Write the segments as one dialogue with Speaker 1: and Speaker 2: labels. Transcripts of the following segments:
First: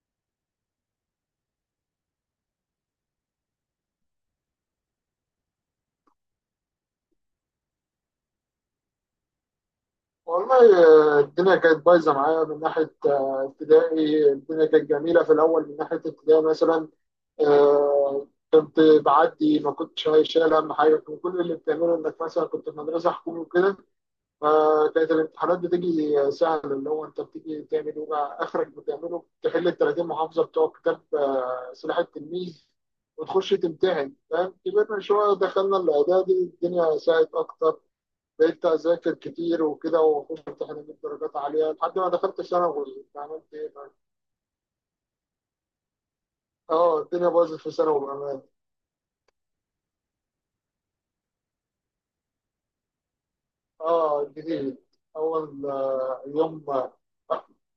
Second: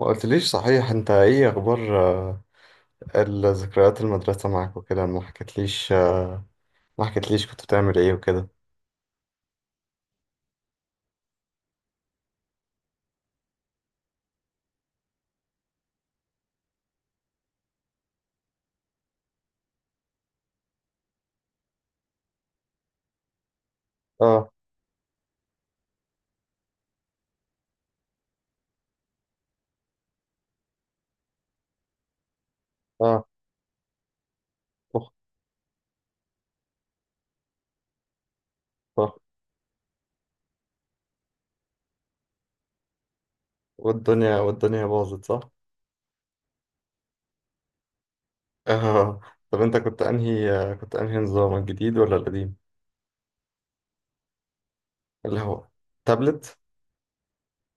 Speaker 1: ما قلتليش صحيح، انت ايه اخبار؟ الذكريات المدرسة معاك وكده، ما حكيتليش. ما حكيتليش كنت بتعمل ايه وكده.
Speaker 2: والله. الدنيا كانت بايظه معايا من ناحيه ابتدائي. الدنيا كانت جميله في الاول من ناحيه ابتدائي مثلا. آه، كنت بعدي ما كنتش شايل هم حاجه، كان كل اللي بتعمله انك مثلا كنت في مدرسه حكومي وكده،
Speaker 1: اه.
Speaker 2: فكانت الامتحانات بتيجي سهله، اللي هو انت بتيجي تعمل ايه بقى، اخرك بتعمله تحل ال 30 محافظه بتوع كتاب سلاح التلميذ
Speaker 1: اه.
Speaker 2: وتخش تمتحن، فاهم؟ كبرنا
Speaker 1: اخ.
Speaker 2: شويه دخلنا الاعدادي، الدنيا ساعت اكتر، بقيت
Speaker 1: اخ.
Speaker 2: اذاكر كتير وكده، وفي امتحانات جبت درجات عاليه لحد ما دخلت ثانوي. يعني عملت ايه بقى؟
Speaker 1: والدنيا باظت، صح.
Speaker 2: اه الدنيا باظت في ثانوي بامان.
Speaker 1: اه. طب انت كنت انهي، كنت انهي نظام، الجديد ولا القديم؟
Speaker 2: اه جديد.
Speaker 1: اللي
Speaker 2: اول
Speaker 1: هو تابلت.
Speaker 2: يوم.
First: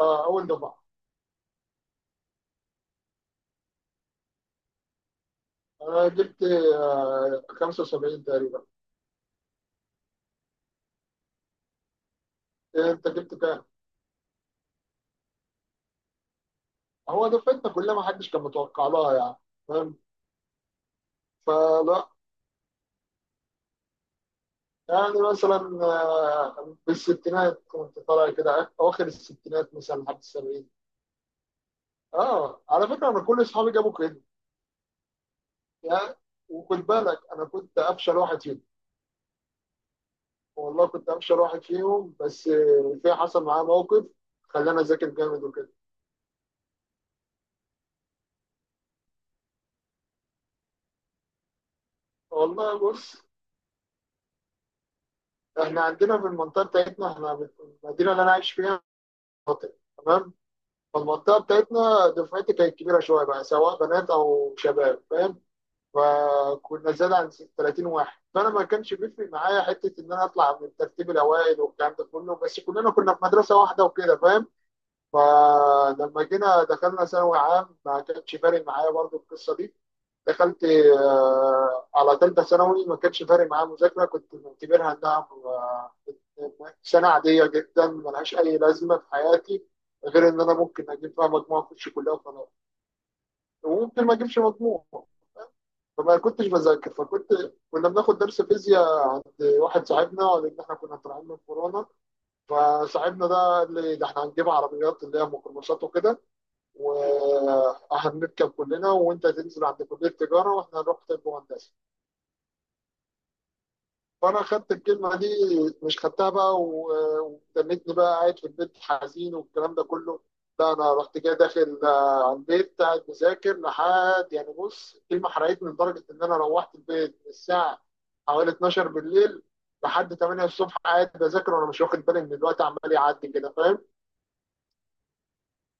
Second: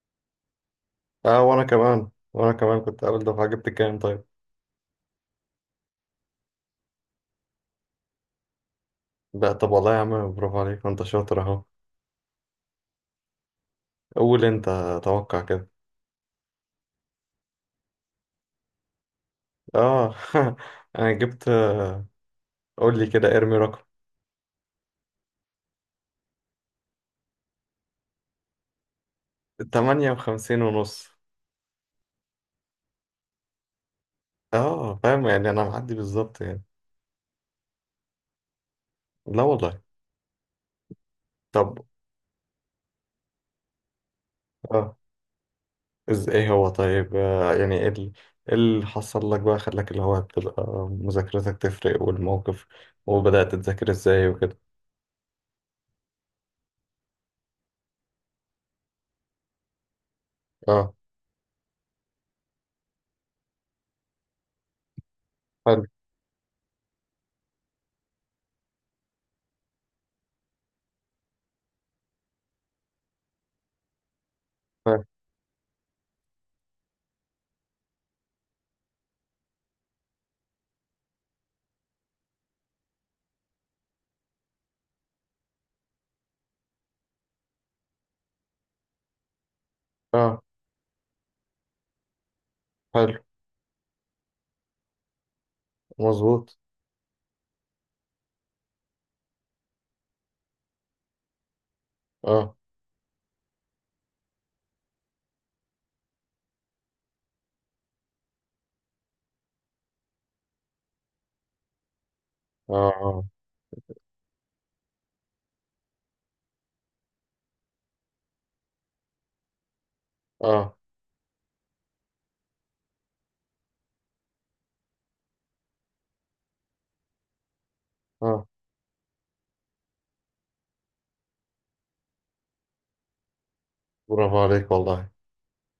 Speaker 2: اه اول دفعه.
Speaker 1: اه، وانا كمان كنت اول دفعة. جبت كام طيب؟
Speaker 2: انا جبت آه 75 تقريبا.
Speaker 1: لا طب والله يا عم برافو عليك، ما انت شاطر اهو.
Speaker 2: إيه انت جبت كام؟
Speaker 1: قول انت، توقع كده.
Speaker 2: هو دفعتنا كلها ما حدش كان متوقع لها يعني. فاهم؟
Speaker 1: اه. انا جبت.
Speaker 2: فلا.
Speaker 1: قول لي كده، ارمي رقم.
Speaker 2: يعني مثلا بالستينات كنت طالع كده، اواخر الستينات مثلا لحد
Speaker 1: 58
Speaker 2: السبعين.
Speaker 1: ونص.
Speaker 2: اه على فكره انا كل اصحابي جابوا كده.
Speaker 1: اه، فاهم يعني، انا معدي
Speaker 2: يا،
Speaker 1: بالظبط يعني.
Speaker 2: وخد بالك انا كنت افشل واحد فيهم.
Speaker 1: لا والله.
Speaker 2: والله كنت افشل واحد
Speaker 1: طب.
Speaker 2: فيهم. بس في حصل معايا موقف خلاني
Speaker 1: اه.
Speaker 2: اذاكر جامد وكده.
Speaker 1: ايه هو طيب؟ آه، يعني ايه إيه اللي حصل لك بقى، خلاك اللي هو تبقى مذاكرتك تفرق، والموقف،
Speaker 2: والله بص،
Speaker 1: وبدأت تذاكر ازاي وكده؟
Speaker 2: احنا عندنا في المنطقه بتاعتنا، احنا في المدينه اللي انا عايش فيها، تمام؟
Speaker 1: اه.
Speaker 2: فالمنطقه بتاعتنا دفعتي كانت كبيره شويه بقى، سواء بنات او شباب، فاهم؟
Speaker 1: حلو.
Speaker 2: فكنا زاد عن 30 واحد، فانا ما كانش بيفرق معايا حته ان انا اطلع من الترتيب الاوائل والكلام ده كله، بس كلنا كنا في مدرسه واحده وكده، فاهم؟
Speaker 1: حلو.
Speaker 2: فلما جينا دخلنا ثانوي عام ما كانش فارق معايا برضو القصه دي. دخلت على ثالثه ثانوي، ما كانش فارق معايا مذاكره، كنت معتبرها انها سنه عاديه جدا ملهاش اي لازمه في حياتي، غير ان
Speaker 1: اه.
Speaker 2: انا ممكن اجيب فيها مجموعه اخش كلها وخلاص،
Speaker 1: حلو.
Speaker 2: وممكن ما اجيبش مجموع. فما كنتش
Speaker 1: مظبوط.
Speaker 2: بذاكر، فكنت، كنا بناخد درس فيزياء عند واحد صاحبنا، لان احنا كنا طالعين من كورونا،
Speaker 1: اه.
Speaker 2: فصاحبنا ده قال لي ده احنا هنجيب عربيات اللي هي ميكروباصات وكده، وهنركب كلنا وانت تنزل عند كليه التجاره واحنا هنروح طب وهندسه.
Speaker 1: اه. اه.
Speaker 2: فانا خدت الكلمه دي، مش خدتها بقى وتنتني بقى قاعد في البيت حزين والكلام ده كله، لا
Speaker 1: اه.
Speaker 2: انا رحت جاي داخل على البيت قاعد مذاكر لحد يعني. بص الكلمه حرقتني لدرجه ان انا روحت البيت من الساعه
Speaker 1: اه.
Speaker 2: حوالي 12 بالليل لحد 8 الصبح قاعد بذاكر، وانا مش واخد بالي ان الوقت عمال يعدي كده، فاهم؟
Speaker 1: برافو عليك والله،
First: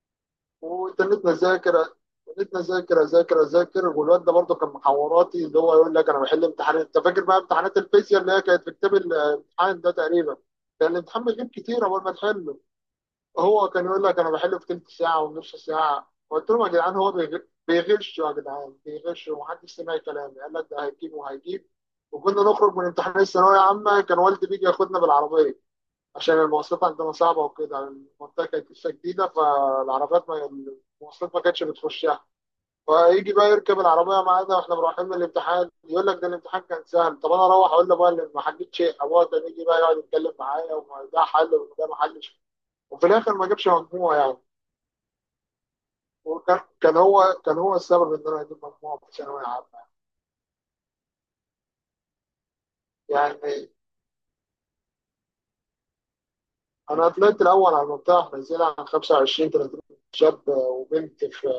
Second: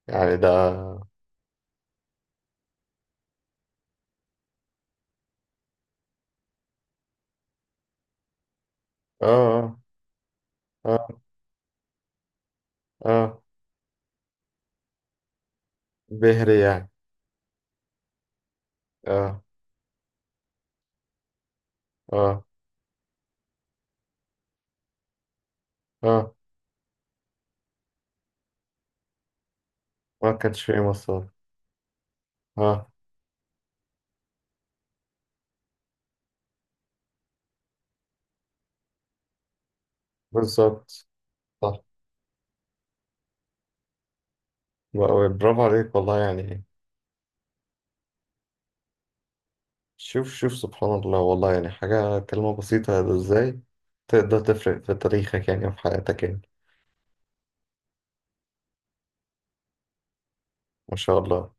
Speaker 1: يعني ده اه.
Speaker 2: وتنيت نذاكر، تنيت نذاكر اذاكر اذاكر، والواد ده برضه كان محوراتي، اللي هو يقول لك انا بحل امتحانات، انت فاكر بقى امتحانات الفيزياء اللي هي كانت في كتاب
Speaker 1: اه.
Speaker 2: الامتحان ده تقريبا، كان
Speaker 1: اه.
Speaker 2: الامتحان بيجيب كتير اول ما تحله،
Speaker 1: اه.
Speaker 2: هو كان يقول لك انا بحله في تلت ساعه ونص ساعه. قلت
Speaker 1: بهري
Speaker 2: لهم يا
Speaker 1: يعني.
Speaker 2: جدعان هو بيغش يا جدعان، بيغش،
Speaker 1: اه.
Speaker 2: ومحدش سمع كلامي، قال لك ده هيجيب وهيجيب. وكنا
Speaker 1: اه.
Speaker 2: نخرج من امتحان الثانويه عامه، كان والدي بيجي ياخدنا بالعربيه،
Speaker 1: اه.
Speaker 2: عشان المواصلات عندنا صعبة وكده، المنطقة كانت لسه جديدة، فالعربيات
Speaker 1: ما
Speaker 2: ما،
Speaker 1: كانش فيه مصاري.
Speaker 2: المواصلات ما كانتش بتخشها.
Speaker 1: اه.
Speaker 2: فيجي بقى يركب العربية معانا واحنا رايحين من الامتحان، يقول لك ده الامتحان كان سهل، طب انا اروح اقول لابويا اللي ما حلتش شيء؟ ابويا كان يجي بقى يقعد يتكلم معايا
Speaker 1: بالظبط.
Speaker 2: وده حل
Speaker 1: صح.
Speaker 2: وده ما حلش. وفي الاخر ما جابش مجموع يعني.
Speaker 1: برافو عليك والله
Speaker 2: وكان
Speaker 1: يعني.
Speaker 2: كان هو، كان هو السبب ان انا اجيب مجموع في ثانوية عامة
Speaker 1: شوف شوف، سبحان الله والله، يعني حاجة، كلمة بسيطة
Speaker 2: يعني.
Speaker 1: ازاي تقدر تفرق في تاريخك يعني، وفي حياتك يعني.
Speaker 2: انا طلعت الاول على المنطقة، احنا نزلنا عن 25 30 شاب
Speaker 1: ما شاء
Speaker 2: وبنت في
Speaker 1: الله.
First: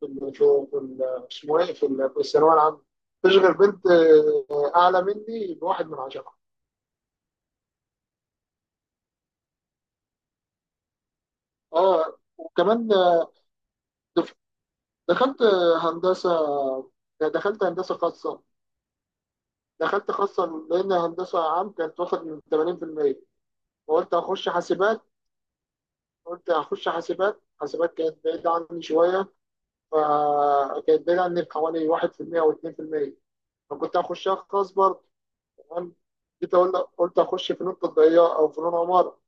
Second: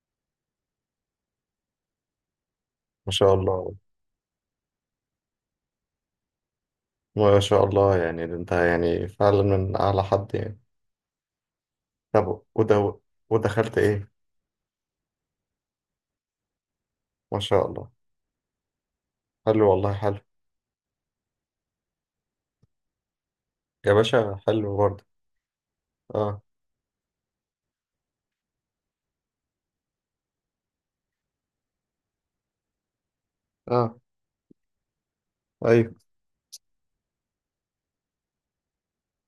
Speaker 2: اسمه ايه، في في الثانويه العامه.
Speaker 1: ما شاء
Speaker 2: تشغل
Speaker 1: الله.
Speaker 2: بنت اعلى مني بواحد من عشرة.
Speaker 1: ما شاء الله، يعني ده انت يعني فعلا من أعلى حد يعني.
Speaker 2: اه
Speaker 1: طب
Speaker 2: وكمان
Speaker 1: وده، ودخلت ايه؟
Speaker 2: دف- دخلت هندسه.
Speaker 1: ما
Speaker 2: دخلت
Speaker 1: شاء الله.
Speaker 2: هندسه خاصه.
Speaker 1: حلو والله،
Speaker 2: دخلت
Speaker 1: حلو.
Speaker 2: خاصه لان هندسه عام كانت واخد من 80%،
Speaker 1: يا
Speaker 2: وقلت
Speaker 1: باشا،
Speaker 2: هخش
Speaker 1: حلو
Speaker 2: حاسبات.
Speaker 1: برضه. اه.
Speaker 2: قلت هخش حاسبات، حاسبات كانت بعيده عني شويه، فكانت بعيده عني بحوالي 1% او 2%،
Speaker 1: اه.
Speaker 2: فكنت هخشها خاص برضه.
Speaker 1: ايوه.
Speaker 2: تمام؟ جيت اقول، قلت اخش فنون تطبيقيه او فنون عمارة.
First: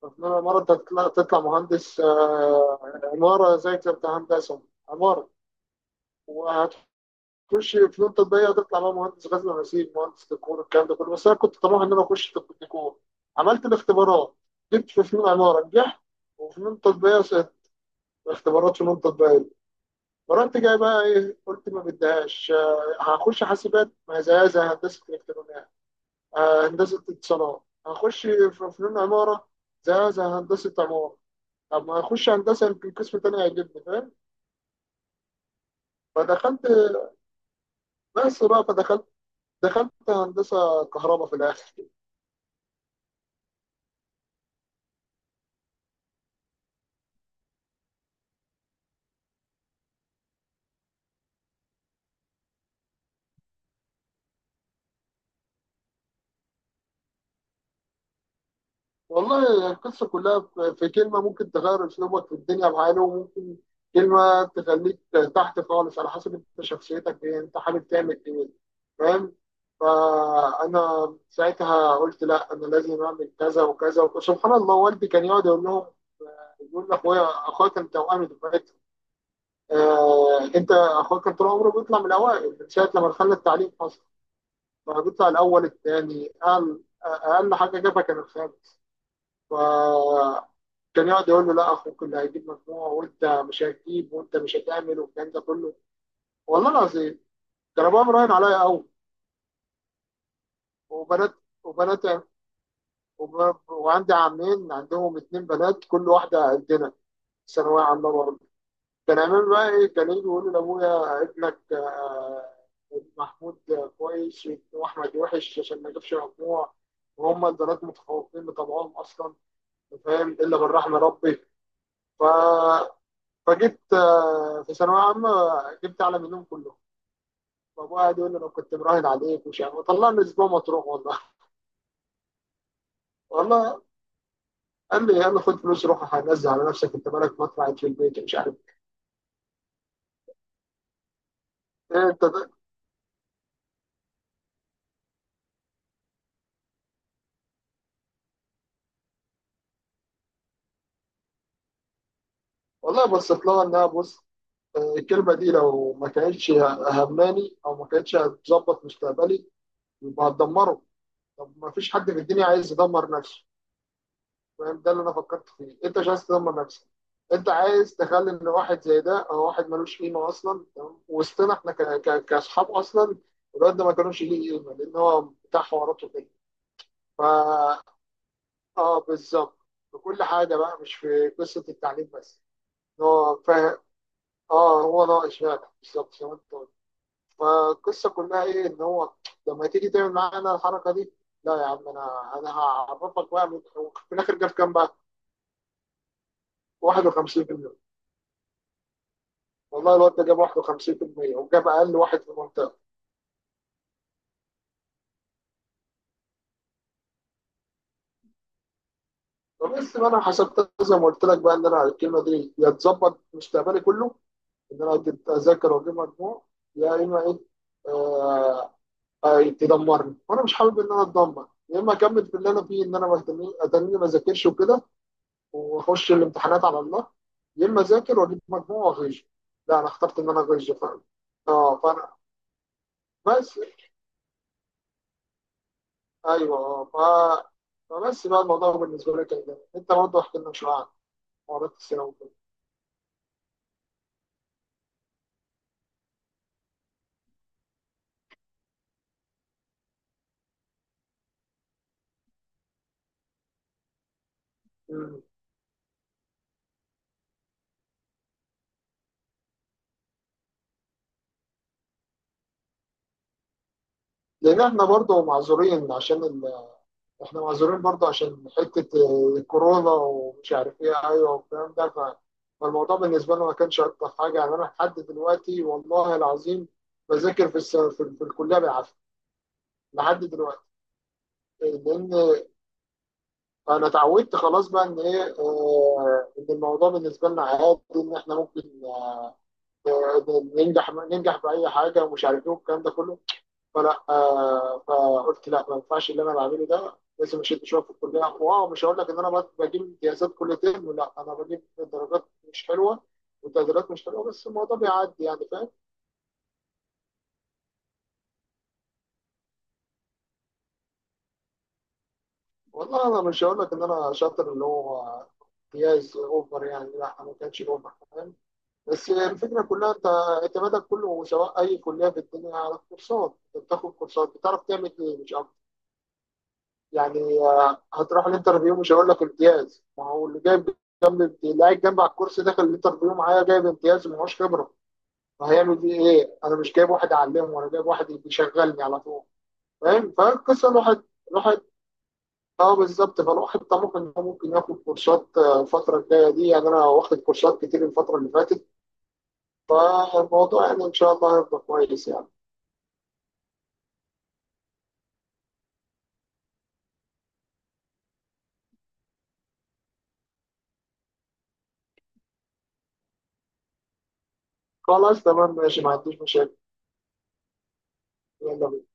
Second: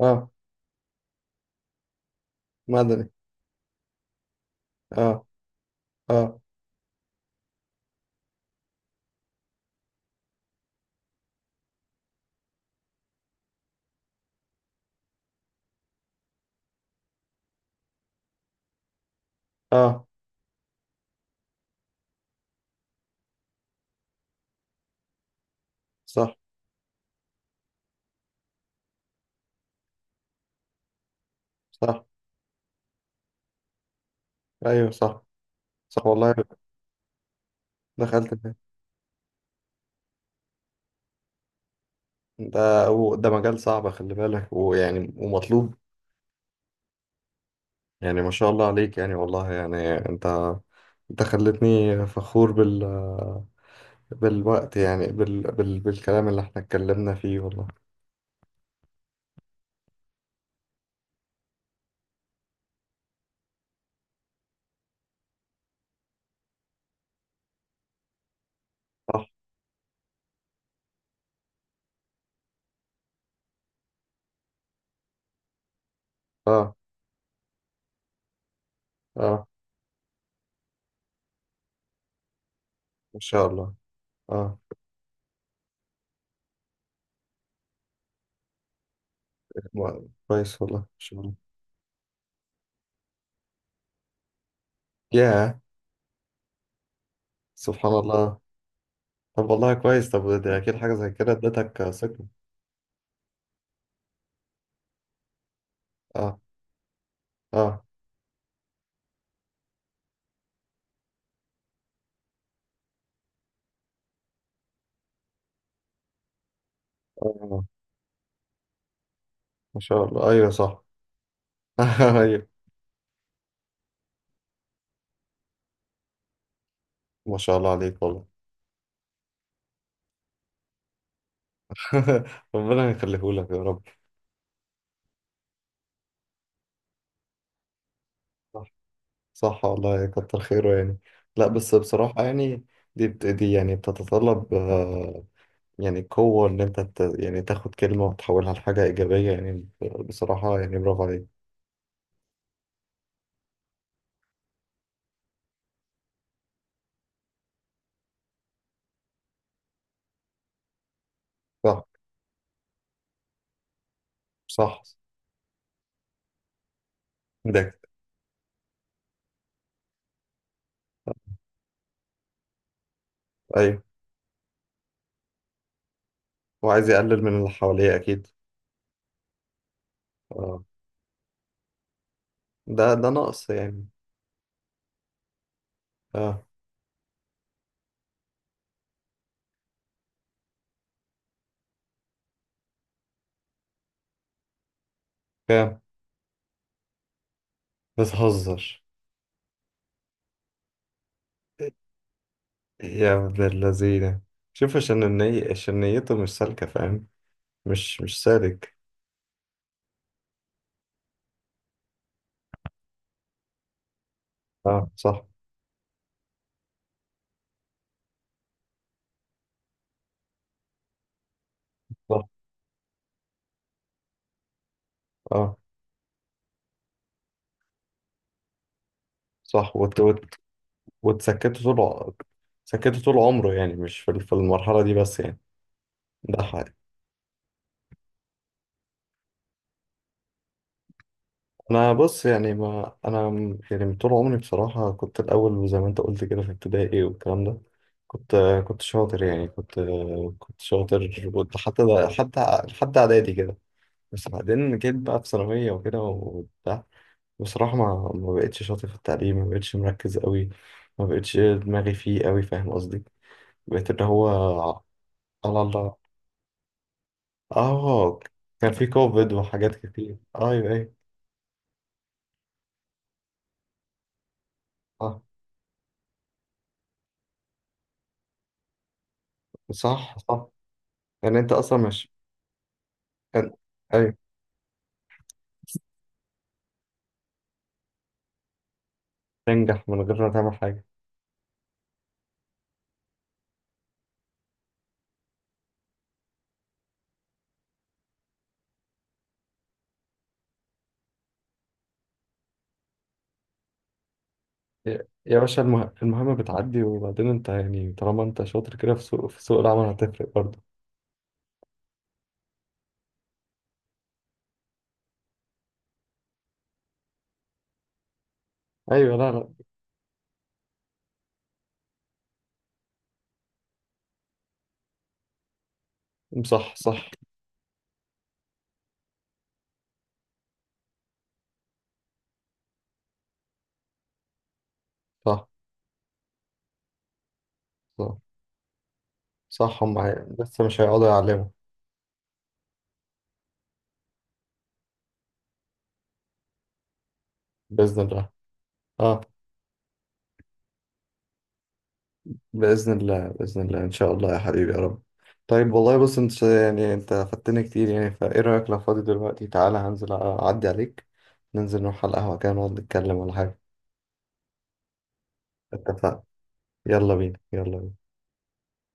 Speaker 1: اه.
Speaker 2: مرة أنت تطلع مهندس
Speaker 1: مدني.
Speaker 2: عمارة، ذاكر أنت هندسة
Speaker 1: اه.
Speaker 2: عمارة،
Speaker 1: اه.
Speaker 2: وهتخش فنون تطبيقية هتطلع بقى مهندس غزل ونسيج، مهندس ديكور، الكلام ده كله، بس أنا كنت طموح إن أنا أخش طب ديكور. عملت الاختبارات، جبت في فنون عمارة نجحت، وفنون تطبيقية سقطت. اختبارات فنون تطبيقية.
Speaker 1: اه.
Speaker 2: فرحت جاي بقى إيه، قلت ما بديهاش هخش حاسبات ما زيها زي هندسة إلكترونيات،
Speaker 1: صح.
Speaker 2: هندسة اتصالات. هخش في فنون عمارة زيها زي هندسة عمارة، طب ما
Speaker 1: صح.
Speaker 2: اخش هندسه يمكن قسم تاني هيجيبني، فاهم؟
Speaker 1: ايوه. صح. صح والله.
Speaker 2: فدخلت،
Speaker 1: دخلت.
Speaker 2: بس بقى فدخلت، دخلت هندسه كهرباء في الاخر.
Speaker 1: ده ده مجال صعب، خلي بالك، ويعني ومطلوب، يعني ما شاء الله عليك، يعني والله يعني انت، انت خلتني فخور بال، بالوقت يعني، بالكلام اللي احنا اتكلمنا فيه والله.
Speaker 2: والله القصه كلها في في كلمه ممكن تغير اسلوبك في الدنيا معانا، وممكن كلمه تخليك تحت خالص، على حسب انت شخصيتك ايه، انت حابب تعمل ايه.
Speaker 1: صح.
Speaker 2: فاهم؟ فانا ساعتها قلت لا انا لازم اعمل كذا وكذا. وسبحان الله والدي كان يقعد يقول لهم،
Speaker 1: اه.
Speaker 2: يقول لاخويا، اخويا كان توأمي دفعتي،
Speaker 1: اه.
Speaker 2: آه انت اخوك كان طول عمره بيطلع من الاوائل من ساعه لما
Speaker 1: ان
Speaker 2: دخل
Speaker 1: شاء
Speaker 2: التعليم
Speaker 1: الله.
Speaker 2: اصلا،
Speaker 1: اه.
Speaker 2: فبيطلع الاول الثاني، اقل حاجه جابها كان الخامس. ف
Speaker 1: كويس والله، ان
Speaker 2: كان
Speaker 1: شاء
Speaker 2: يقعد
Speaker 1: الله.
Speaker 2: يقول له لا اخوك اللي هيجيب مجموع، وانت مش هتجيب وانت مش هتعمل والكلام ده
Speaker 1: ياه.
Speaker 2: كله. والله العظيم كان
Speaker 1: سبحان
Speaker 2: ابويا مراهن
Speaker 1: الله.
Speaker 2: عليا قوي.
Speaker 1: طب والله كويس، طب ده اكيد حاجة زي كده
Speaker 2: وبنات
Speaker 1: ادتك
Speaker 2: وبنات
Speaker 1: ثقة.
Speaker 2: وعندي عمين عندهم اتنين بنات كل
Speaker 1: اه.
Speaker 2: واحده قدنا، ثانويه
Speaker 1: اه.
Speaker 2: عامه برضه. كان عامل بقى ايه، كان يجي يقول لابويا ابنك محمود كويس، واحمد وحش عشان ما يجيبش مجموع، وهم
Speaker 1: اه.
Speaker 2: البنات متفوقين بطبعهم اصلا،
Speaker 1: ما شاء الله،
Speaker 2: فاهم؟
Speaker 1: ايوه
Speaker 2: الا من
Speaker 1: صح.
Speaker 2: رحم ربي. ف...
Speaker 1: ايوه.
Speaker 2: فجبت في ثانويه عامه، جبت اعلى منهم كلهم.
Speaker 1: ما شاء الله
Speaker 2: فابويا
Speaker 1: عليك
Speaker 2: قاعد
Speaker 1: والله.
Speaker 2: يقول لي انا كنت مراهن عليك ومش عارف، وطلعني اسبوع مطروح والله.
Speaker 1: ربنا يخليهولك يا
Speaker 2: والله
Speaker 1: رب.
Speaker 2: قال لي يلا خد فلوس روح هنزل على نفسك، انت مالك ما طلعت، في البيت مش عارف.
Speaker 1: صح. صح والله، كتر خيره يعني. لا بس
Speaker 2: إيه انت
Speaker 1: بصراحة
Speaker 2: ده؟
Speaker 1: يعني، دي يعني بتتطلب آه، يعني قوة إن أنت يعني تاخد كلمة وتحولها لحاجة إيجابية يعني. بصراحة يعني برافو عليك.
Speaker 2: والله بصيت لها انها، بص، الكلمة دي لو ما كانتش هماني أو ما كانتش هتظبط مستقبلي يبقى هتدمره، طب ما
Speaker 1: صح.
Speaker 2: فيش حد في الدنيا عايز يدمر نفسه.
Speaker 1: صح.
Speaker 2: فاهم؟ ده اللي أنا فكرت فيه، أنت مش عايز تدمر نفسك، أنت
Speaker 1: ده.
Speaker 2: عايز تخلي إن واحد زي ده أو واحد ملوش قيمة أصلا، تمام؟ وسطنا إحنا كأصحاب أصلا. الواد
Speaker 1: أيوه.
Speaker 2: ده ما كانوش ليه قيمة لأن هو بتاع حواراته كده.
Speaker 1: وعايز
Speaker 2: فا
Speaker 1: يقلل من اللي حواليه أكيد.
Speaker 2: آه بالظبط، في كل حاجة
Speaker 1: آه.
Speaker 2: بقى مش في قصة التعليم بس،
Speaker 1: ده
Speaker 2: إن
Speaker 1: ده
Speaker 2: هو
Speaker 1: نقص
Speaker 2: فاهم.
Speaker 1: يعني.
Speaker 2: آه هو ناقص فعلا بالظبط زي ما أنت
Speaker 1: أه.
Speaker 2: قلت. فالقصه كلها ايه، ان هو لما تيجي تعمل معانا الحركه دي، لا يا عم انا انا هعرفك بقى في الاخر جاب كام بقى؟
Speaker 1: كام؟
Speaker 2: 51%.
Speaker 1: بتهزر.
Speaker 2: والله الواد ده جاب 51% وجاب اقل واحد في المنطقه.
Speaker 1: يا ابن اللذينة. شوف، عشان النية، عشان نيته مش سالكة، فاهم؟ مش سالك.
Speaker 2: فبس بقى انا حسبت زي ما قلت لك بقى، ان انا الكلمه دي يا تظبط مستقبلي كله، ان
Speaker 1: أه
Speaker 2: انا
Speaker 1: صح.
Speaker 2: اجيب اذاكر واجيب مجموع، يا اما ايه، آه تدمرني وانا مش حابب ان انا اتدمر. يا اما
Speaker 1: صح.
Speaker 2: اكمل في اللي انا فيه، ان انا ما اتني ما اذاكرش وكده
Speaker 1: أه
Speaker 2: واخش الامتحانات على الله. يا اما اذاكر واجيب مجموع واغش.
Speaker 1: صح.
Speaker 2: لا انا اخترت ان انا اغش فعلا.
Speaker 1: وتسكته
Speaker 2: اه
Speaker 1: طول
Speaker 2: فانا،
Speaker 1: سكته طول عمره
Speaker 2: بس،
Speaker 1: يعني، مش في في المرحلة دي بس يعني. ده
Speaker 2: ايوه
Speaker 1: حقيقي.
Speaker 2: اه فبس بقى، الموضوع بالنسبه لك كده، انت برضه احكي لنا شويه عن حوارات
Speaker 1: أنا
Speaker 2: الثانوي
Speaker 1: بص
Speaker 2: وكده.
Speaker 1: يعني، ما أنا م- يعني من طول عمري بصراحة، كنت الأول زي ما أنت قلت كده في ابتدائي والكلام ده. كنت كنت شاطر يعني، كنت شاطر، كنت حتى ده، حتى حتى إعدادي كده. بس بعدين جيت بقى
Speaker 2: مم.
Speaker 1: في ثانوية وكده وبتاع. بصراحة، ما بقتش شاطر في التعليم، ما بقتش مركز قوي، ما بقتش دماغي فيه قوي، فاهم قصدي؟ بقيت اللي
Speaker 2: لان
Speaker 1: هو،
Speaker 2: احنا برضه
Speaker 1: على
Speaker 2: معذورين
Speaker 1: الله.
Speaker 2: عشان احنا معذورين برضه
Speaker 1: اه،
Speaker 2: عشان
Speaker 1: كان في
Speaker 2: حته
Speaker 1: كوفيد وحاجات
Speaker 2: الكورونا
Speaker 1: كتير.
Speaker 2: ومش
Speaker 1: ايوه
Speaker 2: عارف
Speaker 1: ايوه.
Speaker 2: ايه ايوه والكلام ده فالموضوع بالنسبه لنا ما كانش اكتر حاجه يعني. انا لحد
Speaker 1: صح.
Speaker 2: دلوقتي والله العظيم بذاكر في في الكليه بالعافيه
Speaker 1: صح.
Speaker 2: لحد
Speaker 1: صح.
Speaker 2: دلوقتي.
Speaker 1: يعني انت اصلا مش
Speaker 2: لان
Speaker 1: كان.
Speaker 2: انا
Speaker 1: ايوه،
Speaker 2: اتعودت خلاص بقى ان ايه، ان الموضوع بالنسبه لنا عادي، ان احنا ممكن
Speaker 1: تنجح من غير
Speaker 2: آه،
Speaker 1: ما تعمل حاجه.
Speaker 2: ننجح، ننجح باي حاجه ومش عارف ايه والكلام ده كله. فلا فقلت لا ما ينفعش اللي انا بعمله ده، لازم اشد شويه في الكليه. واو مش هقول لك ان انا بجيب امتيازات كل ترم، لا انا بجيب درجات مش حلوه وتقديرات مش حلوه، بس الموضوع
Speaker 1: يا
Speaker 2: بيعدي
Speaker 1: يا
Speaker 2: يعني،
Speaker 1: باشا،
Speaker 2: فاهم؟
Speaker 1: المهمه بتعدي، وبعدين انت يعني طالما انت شاطر كده، في سوق في سوق العمل هتفرق برضه.
Speaker 2: والله انا مش هقول لك ان انا شاطر اللي هو امتياز اوفر يعني، لا ما كانش اوفر، فاهم. بس
Speaker 1: ايوه.
Speaker 2: يعني
Speaker 1: لا لا.
Speaker 2: الفكرة كلها، أنت اعتمادك كله سواء أي كلية في الدنيا على الكورسات، أنت بتاخد كورسات بتعرف تعمل إيه مش أكتر،
Speaker 1: صح. صح.
Speaker 2: يعني هتروح الانترفيو مش هقول لك امتياز، ما هو اللي جايب، اللي قاعد جنب على الكورس داخل الانترفيو معايا جايب امتياز ومعهوش خبرة،
Speaker 1: صح.
Speaker 2: فهيعمل بيه إيه؟ أنا مش جايب واحد أعلمه، أنا جايب واحد
Speaker 1: صح،
Speaker 2: يشغلني على طول،
Speaker 1: صح. هم
Speaker 2: فاهم؟
Speaker 1: لسه
Speaker 2: فالقصة
Speaker 1: مش
Speaker 2: الواحد،
Speaker 1: هيقعدوا يعلموا.
Speaker 2: الواحد، اه بالظبط، فالواحد طموح ان هو ممكن ياخد كورسات الفترة الجاية دي، يعني انا واخد كورسات كتير
Speaker 1: باذن
Speaker 2: الفترة اللي
Speaker 1: الله.
Speaker 2: فاتت.
Speaker 1: اه.
Speaker 2: فالموضوع يعني ان شاء الله هيبقى كويس يعني.
Speaker 1: بإذن الله، بإذن الله، إن شاء الله يا حبيبي يا رب. طيب والله، بص أنت يعني، أنت فدتني كتير يعني، فإيه رأيك لو فاضي دلوقتي؟ تعالى هنزل، أعدي عليك، ننزل نروح على القهوة كده، نقعد نتكلم ولا حاجة.
Speaker 2: خلاص تمام ماشي ما عنديش
Speaker 1: اتفقنا.
Speaker 2: مشاكل.
Speaker 1: يلا بينا، يلا بينا.
Speaker 2: يلا بينا.